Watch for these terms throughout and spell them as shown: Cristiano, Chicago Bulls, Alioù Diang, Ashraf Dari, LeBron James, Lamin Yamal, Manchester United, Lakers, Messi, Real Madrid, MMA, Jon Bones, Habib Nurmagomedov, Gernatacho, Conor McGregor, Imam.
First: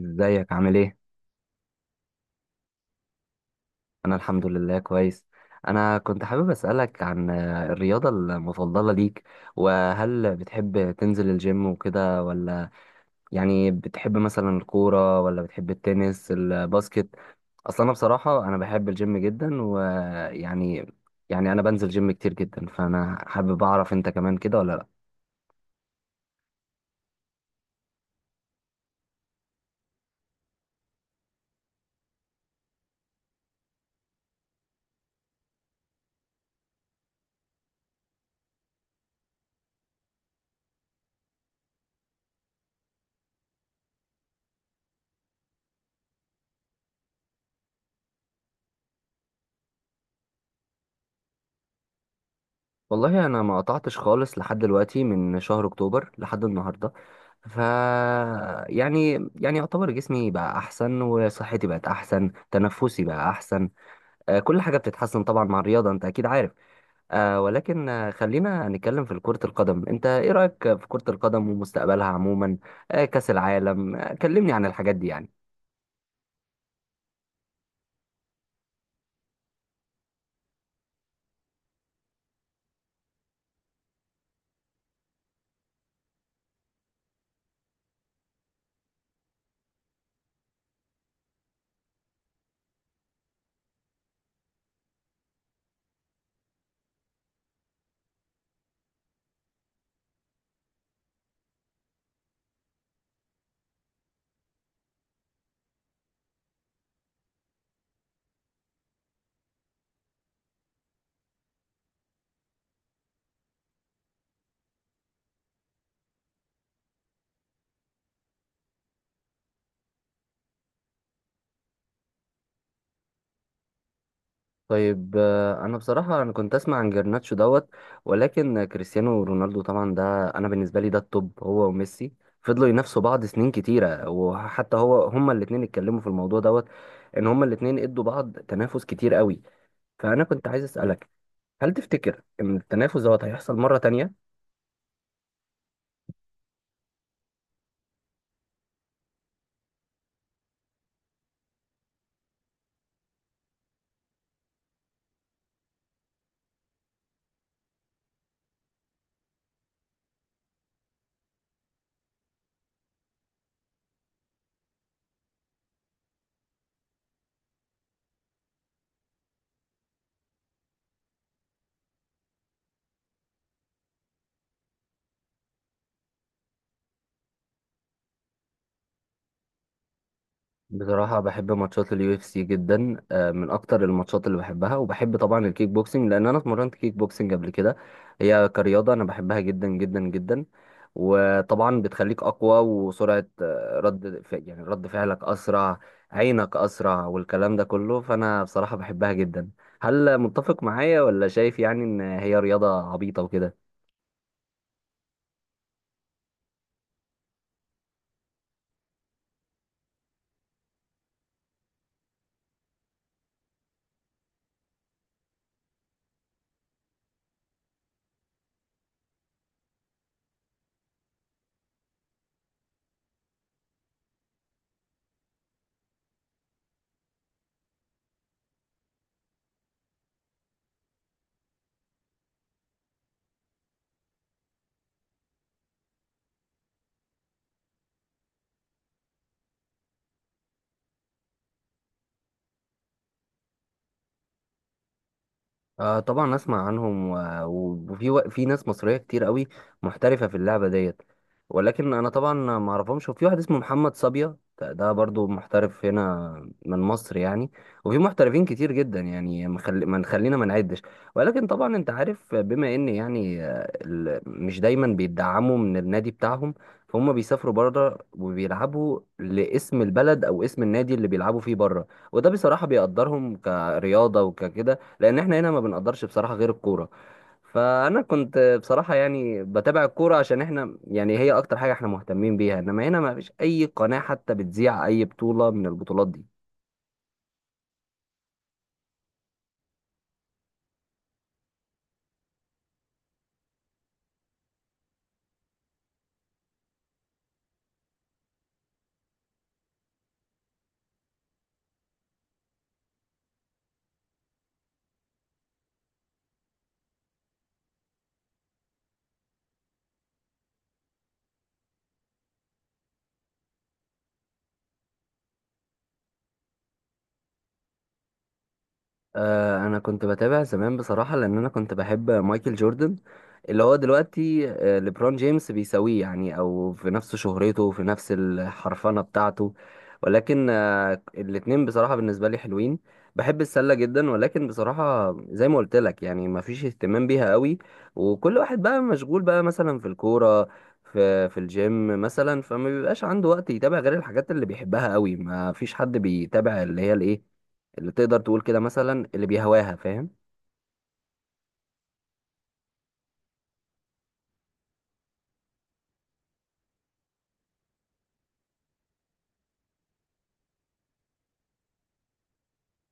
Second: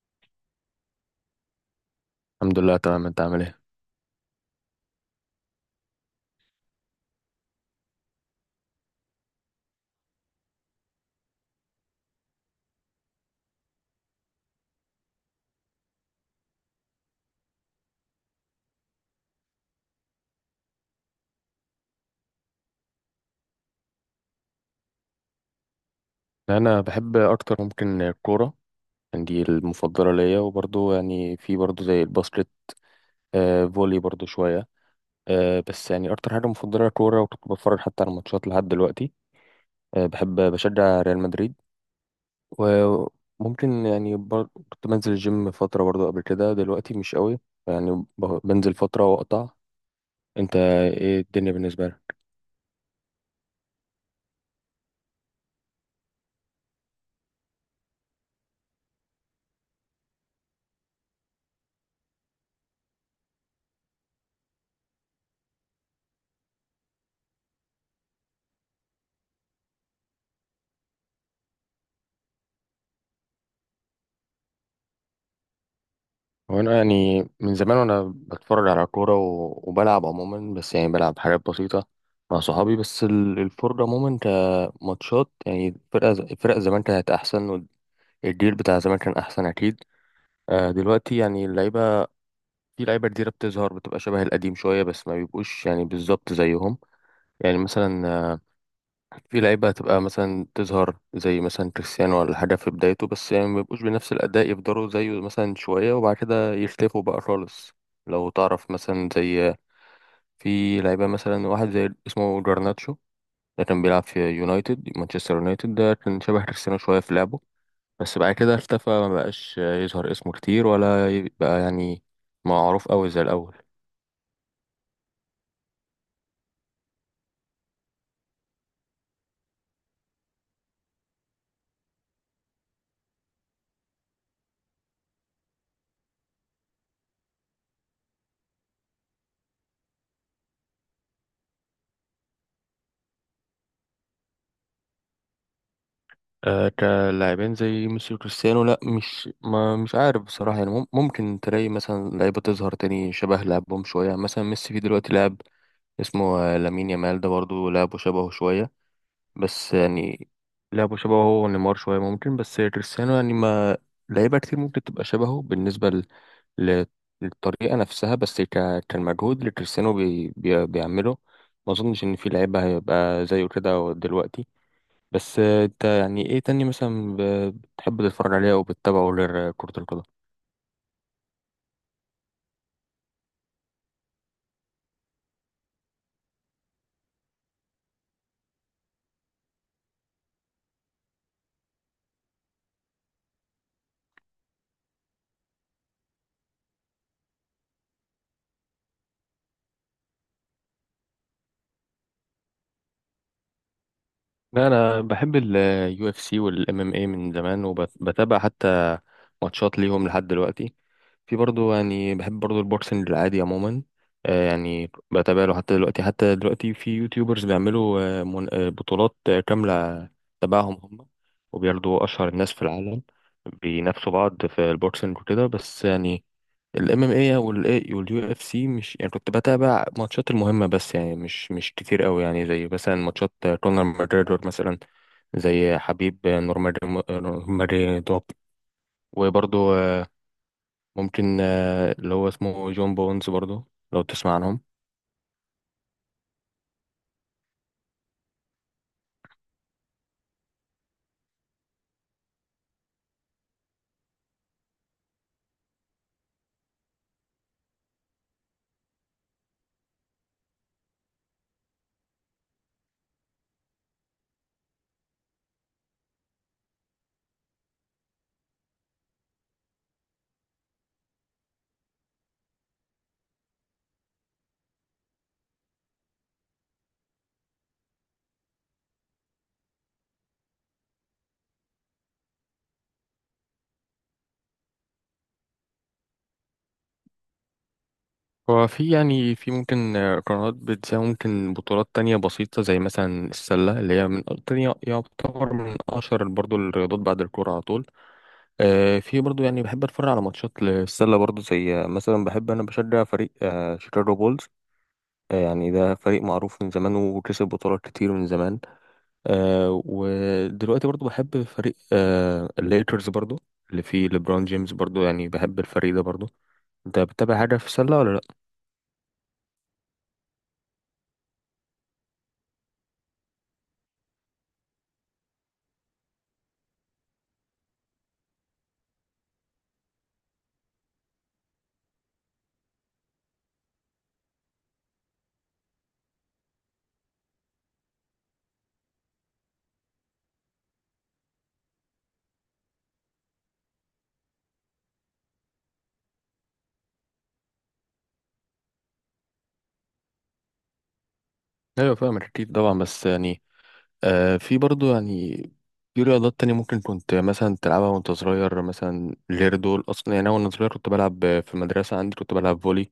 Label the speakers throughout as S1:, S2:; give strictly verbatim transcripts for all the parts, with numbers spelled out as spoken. S1: ازيك عامل ايه؟
S2: الحمد لله، تمام. انت عامل ايه؟
S1: انا الحمد لله كويس. انا كنت حابب اسألك عن آه، الرياضة المفضلة ليك، وهل بتحب تنزل الجيم وكده ولا يعني بتحب مثلا الكورة ولا بتحب التنس الباسكت؟ اصلا انا بصراحة انا بحب الجيم جدا ويعني، يعني انا بنزل جيم كتير جدا، فانا حابب اعرف انت كمان كده ولا لا.
S2: انا بحب اكتر، ممكن الكوره. يعني دي المفضله ليا، وبرضو يعني في برضو زي الباسكت. آه فولي برضو شويه. آه بس يعني اكتر حاجه مفضله الكوره، وكنت بتفرج حتى على الماتشات لحد دلوقتي. آه بحب بشجع ريال مدريد. وممكن يعني بر... كنت بنزل الجيم فتره برضو قبل كده، دلوقتي مش قوي. يعني ب- بنزل فتره واقطع. انت ايه الدنيا بالنسبه لك؟
S1: والله انا ما قطعتش خالص لحد دلوقتي من شهر اكتوبر لحد النهارده. ف يعني يعني يعتبر جسمي بقى احسن وصحتي بقت احسن تنفسي بقى احسن. آه، كل حاجه بتتحسن طبعا مع الرياضه، انت اكيد عارف. آه، ولكن آه، خلينا نتكلم في كره القدم. انت ايه رايك في كره القدم ومستقبلها عموما؟ آه، كاس العالم، آه، كلمني عن الحاجات دي يعني.
S2: هو انا يعني من زمان وانا بتفرج على كوره و- وبلعب عموما، بس يعني بلعب حاجات بسيطه مع صحابي. بس ال- الفرجه عموما كماتشات، يعني الفرقه ز- الفرق زمان كانت احسن، والجيل بتاع زمان كان احسن اكيد. آه، دلوقتي يعني اللعيبه، في لعيبه جديده بتظهر، بتبقى شبه القديم شويه، بس ما بيبقوش يعني بالظبط زيهم. يعني مثلا، في لعيبة هتبقى مثلا تظهر زي مثلا كريستيانو ولا حاجة في بدايته، بس يعني ما يبقوش بنفس الأداء، يفضلوا زيه مثلا شوية وبعد كده يختفوا بقى خالص. لو تعرف مثلا، زي في لعيبة مثلا واحد زي اسمه جرناتشو، ده كان بيلعب في يونايتد مانشستر يونايتد، ده كان شبه كريستيانو شوية في لعبه. بس بعد كده اختفى، ما بقاش يظهر اسمه كتير، ولا يبقى يعني معروف أوي زي الأول.
S1: طيب آه، انا بصراحه انا كنت اسمع عن جرناتشو دوت. ولكن كريستيانو رونالدو طبعا ده، انا بالنسبه لي ده التوب هو وميسي. فضلوا ينافسوا بعض سنين كتيره، وحتى هو هما الاثنين اتكلموا في الموضوع دوت، ان هما الاثنين ادوا بعض تنافس كتير قوي. فانا كنت عايز اسالك، هل تفتكر ان التنافس دوت هيحصل مره تانية؟
S2: آه، كلاعبين زي ميسي وكريستيانو، لا مش ما مش عارف بصراحة. يعني مم- ممكن تلاقي مثلا لعيبة تظهر تاني شبه لعبهم شوية. يعني مثلا ميسي في دلوقتي لاعب اسمه آه، لامين يامال، ده برضه لعبه شبهه شوية. بس يعني لعبه شبهه هو ونيمار شوية ممكن. بس كريستيانو يعني ما لعيبة كتير ممكن تبقى شبهه بالنسبة ل... ل- للطريقة نفسها، بس ك... كالمجهود اللي كريستيانو بي... بي... بيعمله، ما أظنش إن في لعيبة هيبقى زيه كده دلوقتي. بس آه، انت يعني ايه تاني مثلا ب- بتحب تتفرج عليه او بتتابعه غير كرة القدم؟
S1: بصراحة بحب ماتشات اليو اف سي جدا. آه، من أكتر الماتشات اللي بحبها، وبحب طبعا الكيك بوكسنج لأن أنا اتمرنت كيك بوكسنج قبل كده. هي كرياضة أنا بحبها جدا جدا جدا، وطبعا بتخليك أقوى، وسرعة آه، رد ف- يعني رد فعلك أسرع، عينك أسرع، والكلام ده كله. فأنا بصراحة بحبها جدا. هل متفق معايا ولا شايف يعني إن هي رياضة عبيطة وكده؟
S2: لا، انا بحب اليو اف سي والام ام اي من زمان، وبتابع حتى ماتشات ليهم لحد دلوقتي. في برضو يعني بحب برضو البوكسنج العادي عموما. آه، يعني بتابع له حتى دلوقتي حتى دلوقتي. في يوتيوبرز بيعملوا آه، من- آه، بطولات آه، كاملة تبعهم هم، وبياخدوا اشهر الناس في العالم بينافسوا بعض في البوكسنج وكده. بس يعني الام ام اي والاي واليو اف سي، مش يعني كنت بتابع ماتشات المهمه، بس يعني مش مش كتير قوي. يعني زي مثلا ماتشات كونر ماجريدور مثلا، زي حبيب نورماري، ماريدوب، وبرضه ممكن آه، اللي هو اسمه جون بونز برضه، لو تسمع عنهم.
S1: آه طبعا اسمع عنهم و- و- وفي و... في ناس مصريه كتير قوي محترفه في اللعبه ديت. ولكن انا طبعا ما اعرفهمش. وفي واحد اسمه محمد صبيا، ده ده برضو محترف هنا من مصر يعني. وفي محترفين كتير جدا يعني ما خل- ما نخلينا ما نعدش. ولكن طبعا انت عارف بما ان يعني آه، ال- مش دايما بيدعموا من النادي بتاعهم، فهم بيسافروا بره وبيلعبوا لاسم البلد او اسم النادي اللي بيلعبوا فيه بره. وده بصراحه بيقدرهم كرياضه وككده، لان احنا هنا ما بنقدرش بصراحه غير الكوره. فانا كنت بصراحه يعني بتابع الكوره عشان احنا، يعني هي اكتر حاجه احنا مهتمين بيها. انما هنا ما فيش اي قناه حتى بتذيع اي بطوله من البطولات دي.
S2: هو في يعني في ممكن آه، قنوات بتساوي ممكن بطولات تانية بسيطة زي مثلا السلة، اللي هي من تانية يعتبر من أشهر برضه الرياضات بعد الكورة على طول. آه، في برضو يعني بحب اتفرج على ماتشات للسله برضو، زي آه، مثلا بحب انا بشجع فريق آه، شيكاغو بولز. آه، يعني ده فريق معروف من زمان وكسب بطولات كتير من زمان. آه، ودلوقتي برضو بحب فريق آه، الليكرز برضو، اللي فيه ليبرون جيمس. برضو يعني بحب الفريق ده برضو. انت بتتابع حاجه في السله ولا لا؟
S1: آه، انا كنت بتابع زمان بصراحه لان انا كنت بحب مايكل جوردن. اللي هو دلوقتي آه، ليبرون جيمس بيساويه يعني، او في نفس شهرته في نفس الحرفنه بتاعته. ولكن آه، الاتنين بصراحه بالنسبه لي حلوين. بحب السله جدا، ولكن بصراحه زي ما قلت لك يعني ما فيش اهتمام بيها قوي. وكل واحد بقى مشغول بقى مثلا في الكوره، في في الجيم مثلا، فما بيبقاش عنده وقت يتابع غير الحاجات اللي بيحبها قوي. ما فيش حد بيتابع اللي هي الايه، اللي تقدر تقول كده مثلا اللي بيهواها، فاهم.
S2: ايوه فاهم اكيد طبعا. بس يعني آه، في برضو يعني في رياضات تانية ممكن كنت مثلا تلعبها وانت صغير مثلا غير دول. أصلا يعني أنا وأنا صغير كنت بلعب في المدرسة عندي، كنت بلعب فولي.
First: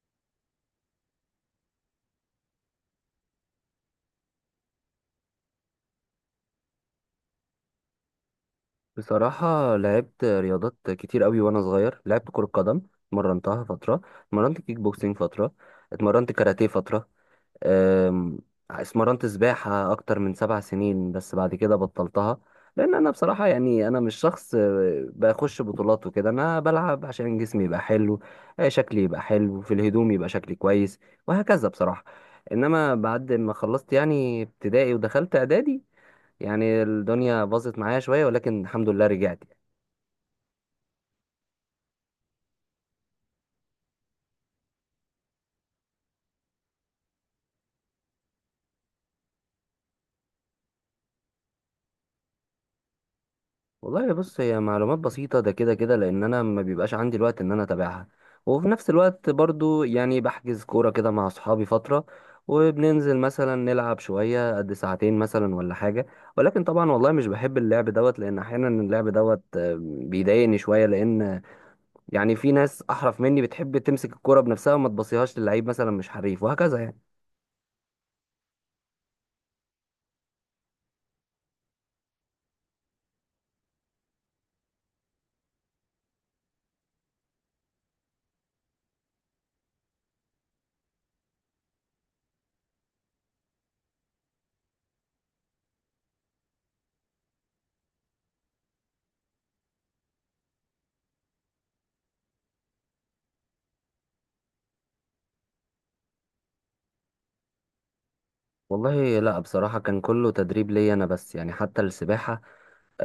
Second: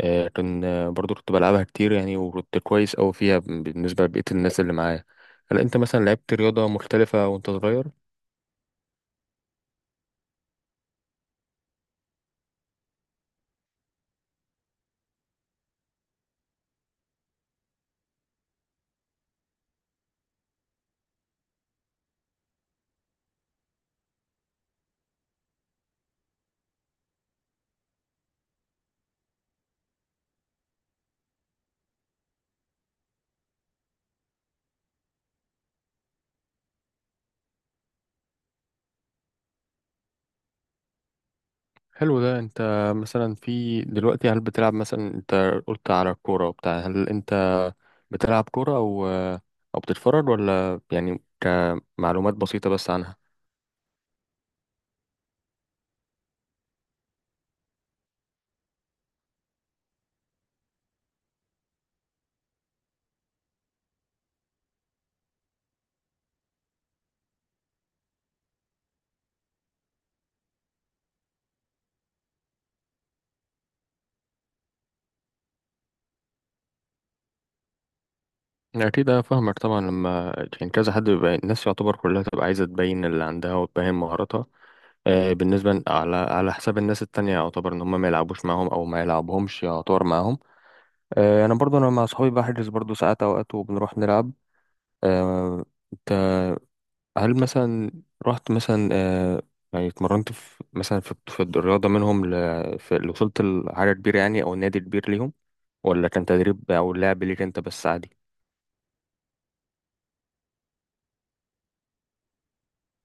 S2: آه، كان آه، برضو كنت بلعبها كتير يعني، وكنت كويس أوي فيها ب- بالنسبة لبقية الناس اللي معايا. هل أنت مثلا لعبت رياضة مختلفة وأنت صغير؟
S1: بصراحة لعبت رياضات كتير قوي وانا صغير. لعبت كرة قدم، اتمرنتها فترة، اتمرنت كيك بوكسينج فترة، اتمرنت كاراتيه فترة، أم، اتمرنت سباحة اكتر من سبع سنين بس بعد كده بطلتها. لان انا بصراحة يعني انا مش شخص أه، بخش بطولات وكده. انا بلعب عشان جسمي يبقى حلو، أه، شكلي يبقى حلو في الهدوم يبقى شكلي كويس وهكذا بصراحة. انما بعد ما خلصت يعني ابتدائي ودخلت اعدادي، يعني الدنيا باظت معايا شويه، ولكن الحمد لله رجعت يعني.
S2: حلو. ده أنت مثلا في دلوقتي هل بتلعب مثلا، أنت قلت على الكورة وبتاع، هل أنت بتلعب كورة أو آه، أو بتتفرج، ولا يعني كمعلومات بسيطة بس عنها؟
S1: والله بص هي معلومات بسيطه ده كده كده، لان انا ما بيبقاش عندي الوقت ان انا اتابعها. وفي نفس الوقت برضو يعني بحجز كوره كده مع اصحابي فتره، وبننزل مثلا نلعب شويه قد ساعتين مثلا ولا حاجه. ولكن طبعا والله مش بحب اللعب دوت، لان احيانا اللعب دوت آه، بيضايقني شويه. لان يعني في ناس احرف مني بتحب تمسك الكوره بنفسها وما تبصيهاش للعيب مثلا مش حريف وهكذا يعني.
S2: أكيد أنا فاهمك طبعا، لما يعني كذا حد بيبقى، الناس يعتبر كلها تبقى عايزة تبين اللي عندها وتبين مهاراتها. آه، بالنسبة ل- على على حساب الناس التانية، يعتبر إن هم ما يلعبوش معاهم أو ما يلعبهمش يعتبر معاهم. آه، أنا برضو أنا مع صحابي بحجز برضو ساعات أوقات، وبنروح نلعب. آه، أنت، هل مثلا رحت مثلا آه، يعني اتمرنت في مثلا في في الرياضة منهم، ل... في... وصلت لحاجة كبيرة، يعني أو نادي كبير ليهم، ولا كان تدريب أو لعب ليك أنت بس عادي؟
S1: والله لا بصراحة كان كله تدريب ليا أنا بس، يعني حتى السباحة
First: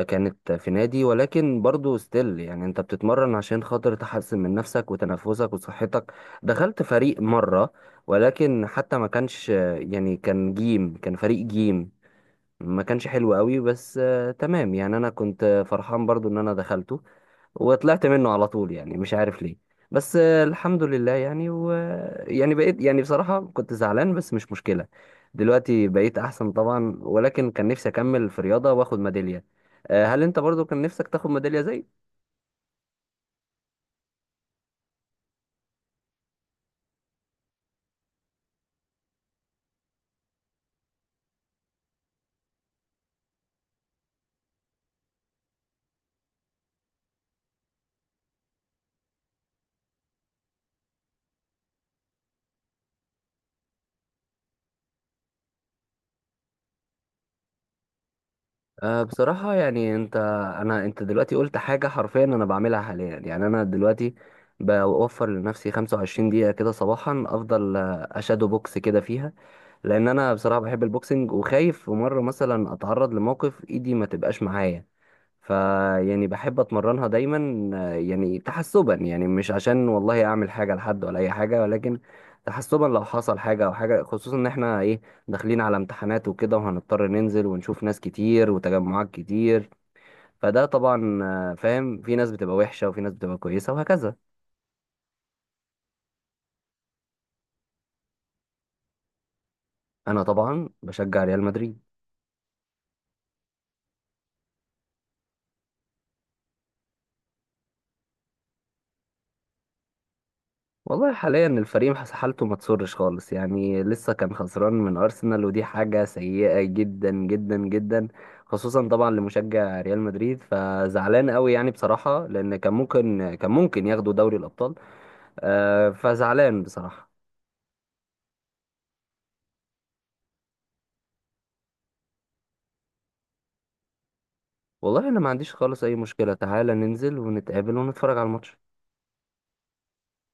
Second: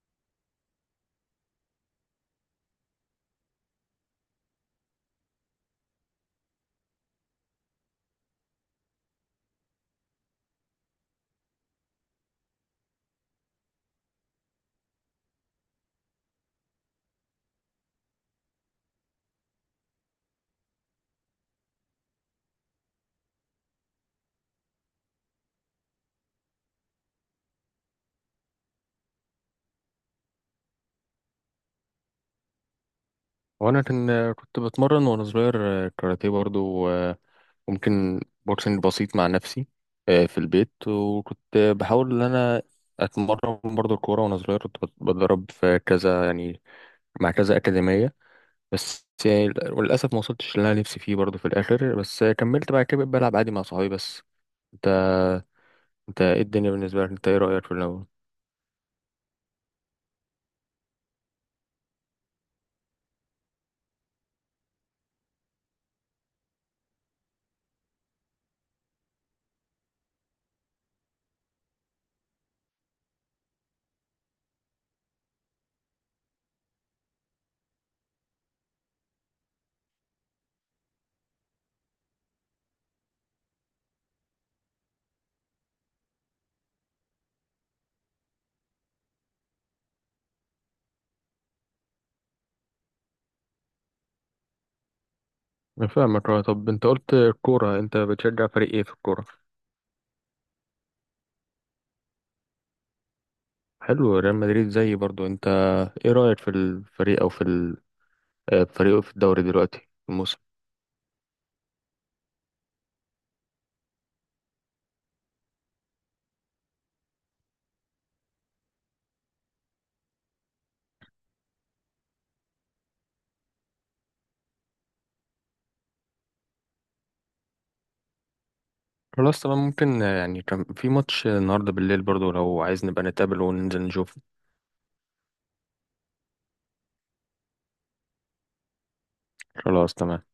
S1: كانت في نادي، ولكن برضو ستيل يعني أنت بتتمرن عشان خاطر تحسن من نفسك وتنفسك وصحتك. دخلت فريق مرة ولكن حتى ما كانش، يعني كان جيم كان فريق جيم. ما كانش حلو قوي بس آه، تمام يعني. أنا كنت فرحان برضو إن أنا دخلته، وطلعت منه على طول يعني مش عارف ليه. بس آه، الحمد لله يعني، و يعني بقيت يعني بصراحة كنت زعلان بس مش مشكلة. دلوقتي بقيت أحسن طبعا. ولكن كان نفسي أكمل في رياضة وآخد ميدالية. آه، هل أنت برضو كان نفسك تاخد ميدالية زي...
S2: وانا كان كنت بتمرن وانا صغير، آه، كاراتيه برضو، آه، وممكن بوكسنج بسيط مع نفسي آه، في البيت. وكنت بحاول ان انا اتمرن برضو الكوره، وانا صغير كنت بت- بتدرب في كذا يعني، مع كذا اكاديميه. بس يعني للاسف ما وصلتش اللي انا نفسي فيه برضو في الاخر، بس كملت بعد كده بقيت بلعب عادي مع صحابي بس. انت انت ايه الدنيا بالنسبه لك؟ انت ايه رايك في الاول؟
S1: أه بصراحة يعني انت انا انت دلوقتي قلت حاجة حرفيا انا بعملها حاليا. يعني انا دلوقتي بوفر لنفسي خمسة وعشرين دقيقة كده صباحا، افضل آه، اشادو بوكس كده فيها، لان انا بصراحة بحب البوكسنج وخايف في مرة مثلا اتعرض لموقف ايدي ما تبقاش معايا. فيعني بحب اتمرنها دايما، آه، يعني تحسبا، يعني مش عشان والله اعمل حاجه لحد ولا اي حاجه، ولكن تحسبا لو حصل حاجه او حاجه، خصوصا ان احنا ايه داخلين على امتحانات وكده، وهنضطر ننزل ونشوف ناس كتير وتجمعات كتير. فده طبعا آه، فاهم، في ناس بتبقى وحشه وفي ناس بتبقى كويسه وهكذا.
S2: أنا فاهمك. آه، طب انت قلت الكوره، انت بتشجع فريق ايه في الكوره؟
S1: انا طبعا بشجع ريال مدريد.
S2: حلو، ريال مدريد زيي برضو انت. ايه رأيك في الفريق، او في ال- آه، فريقه في الدوري دلوقتي الموسم؟
S1: والله حاليا الفريق حس- حالته ما تسرش خالص يعني. لسه كان خسران من ارسنال ودي حاجه سيئه جدا جدا جدا، خصوصا طبعا لمشجع ريال مدريد. فزعلان قوي يعني بصراحه، لان كان ممكن كان ممكن ياخدوا دوري الابطال. آه، فزعلان بصراحه.
S2: خلاص تمام. ممكن آه، يعني كان في ماتش النهارده بالليل برضو، لو عايز نبقى نتقابل وننزل نشوف.
S1: والله انا ما عنديش خالص اي مشكله، تعالى ننزل ونتقابل ونتفرج على الماتش.
S2: خلاص تمام.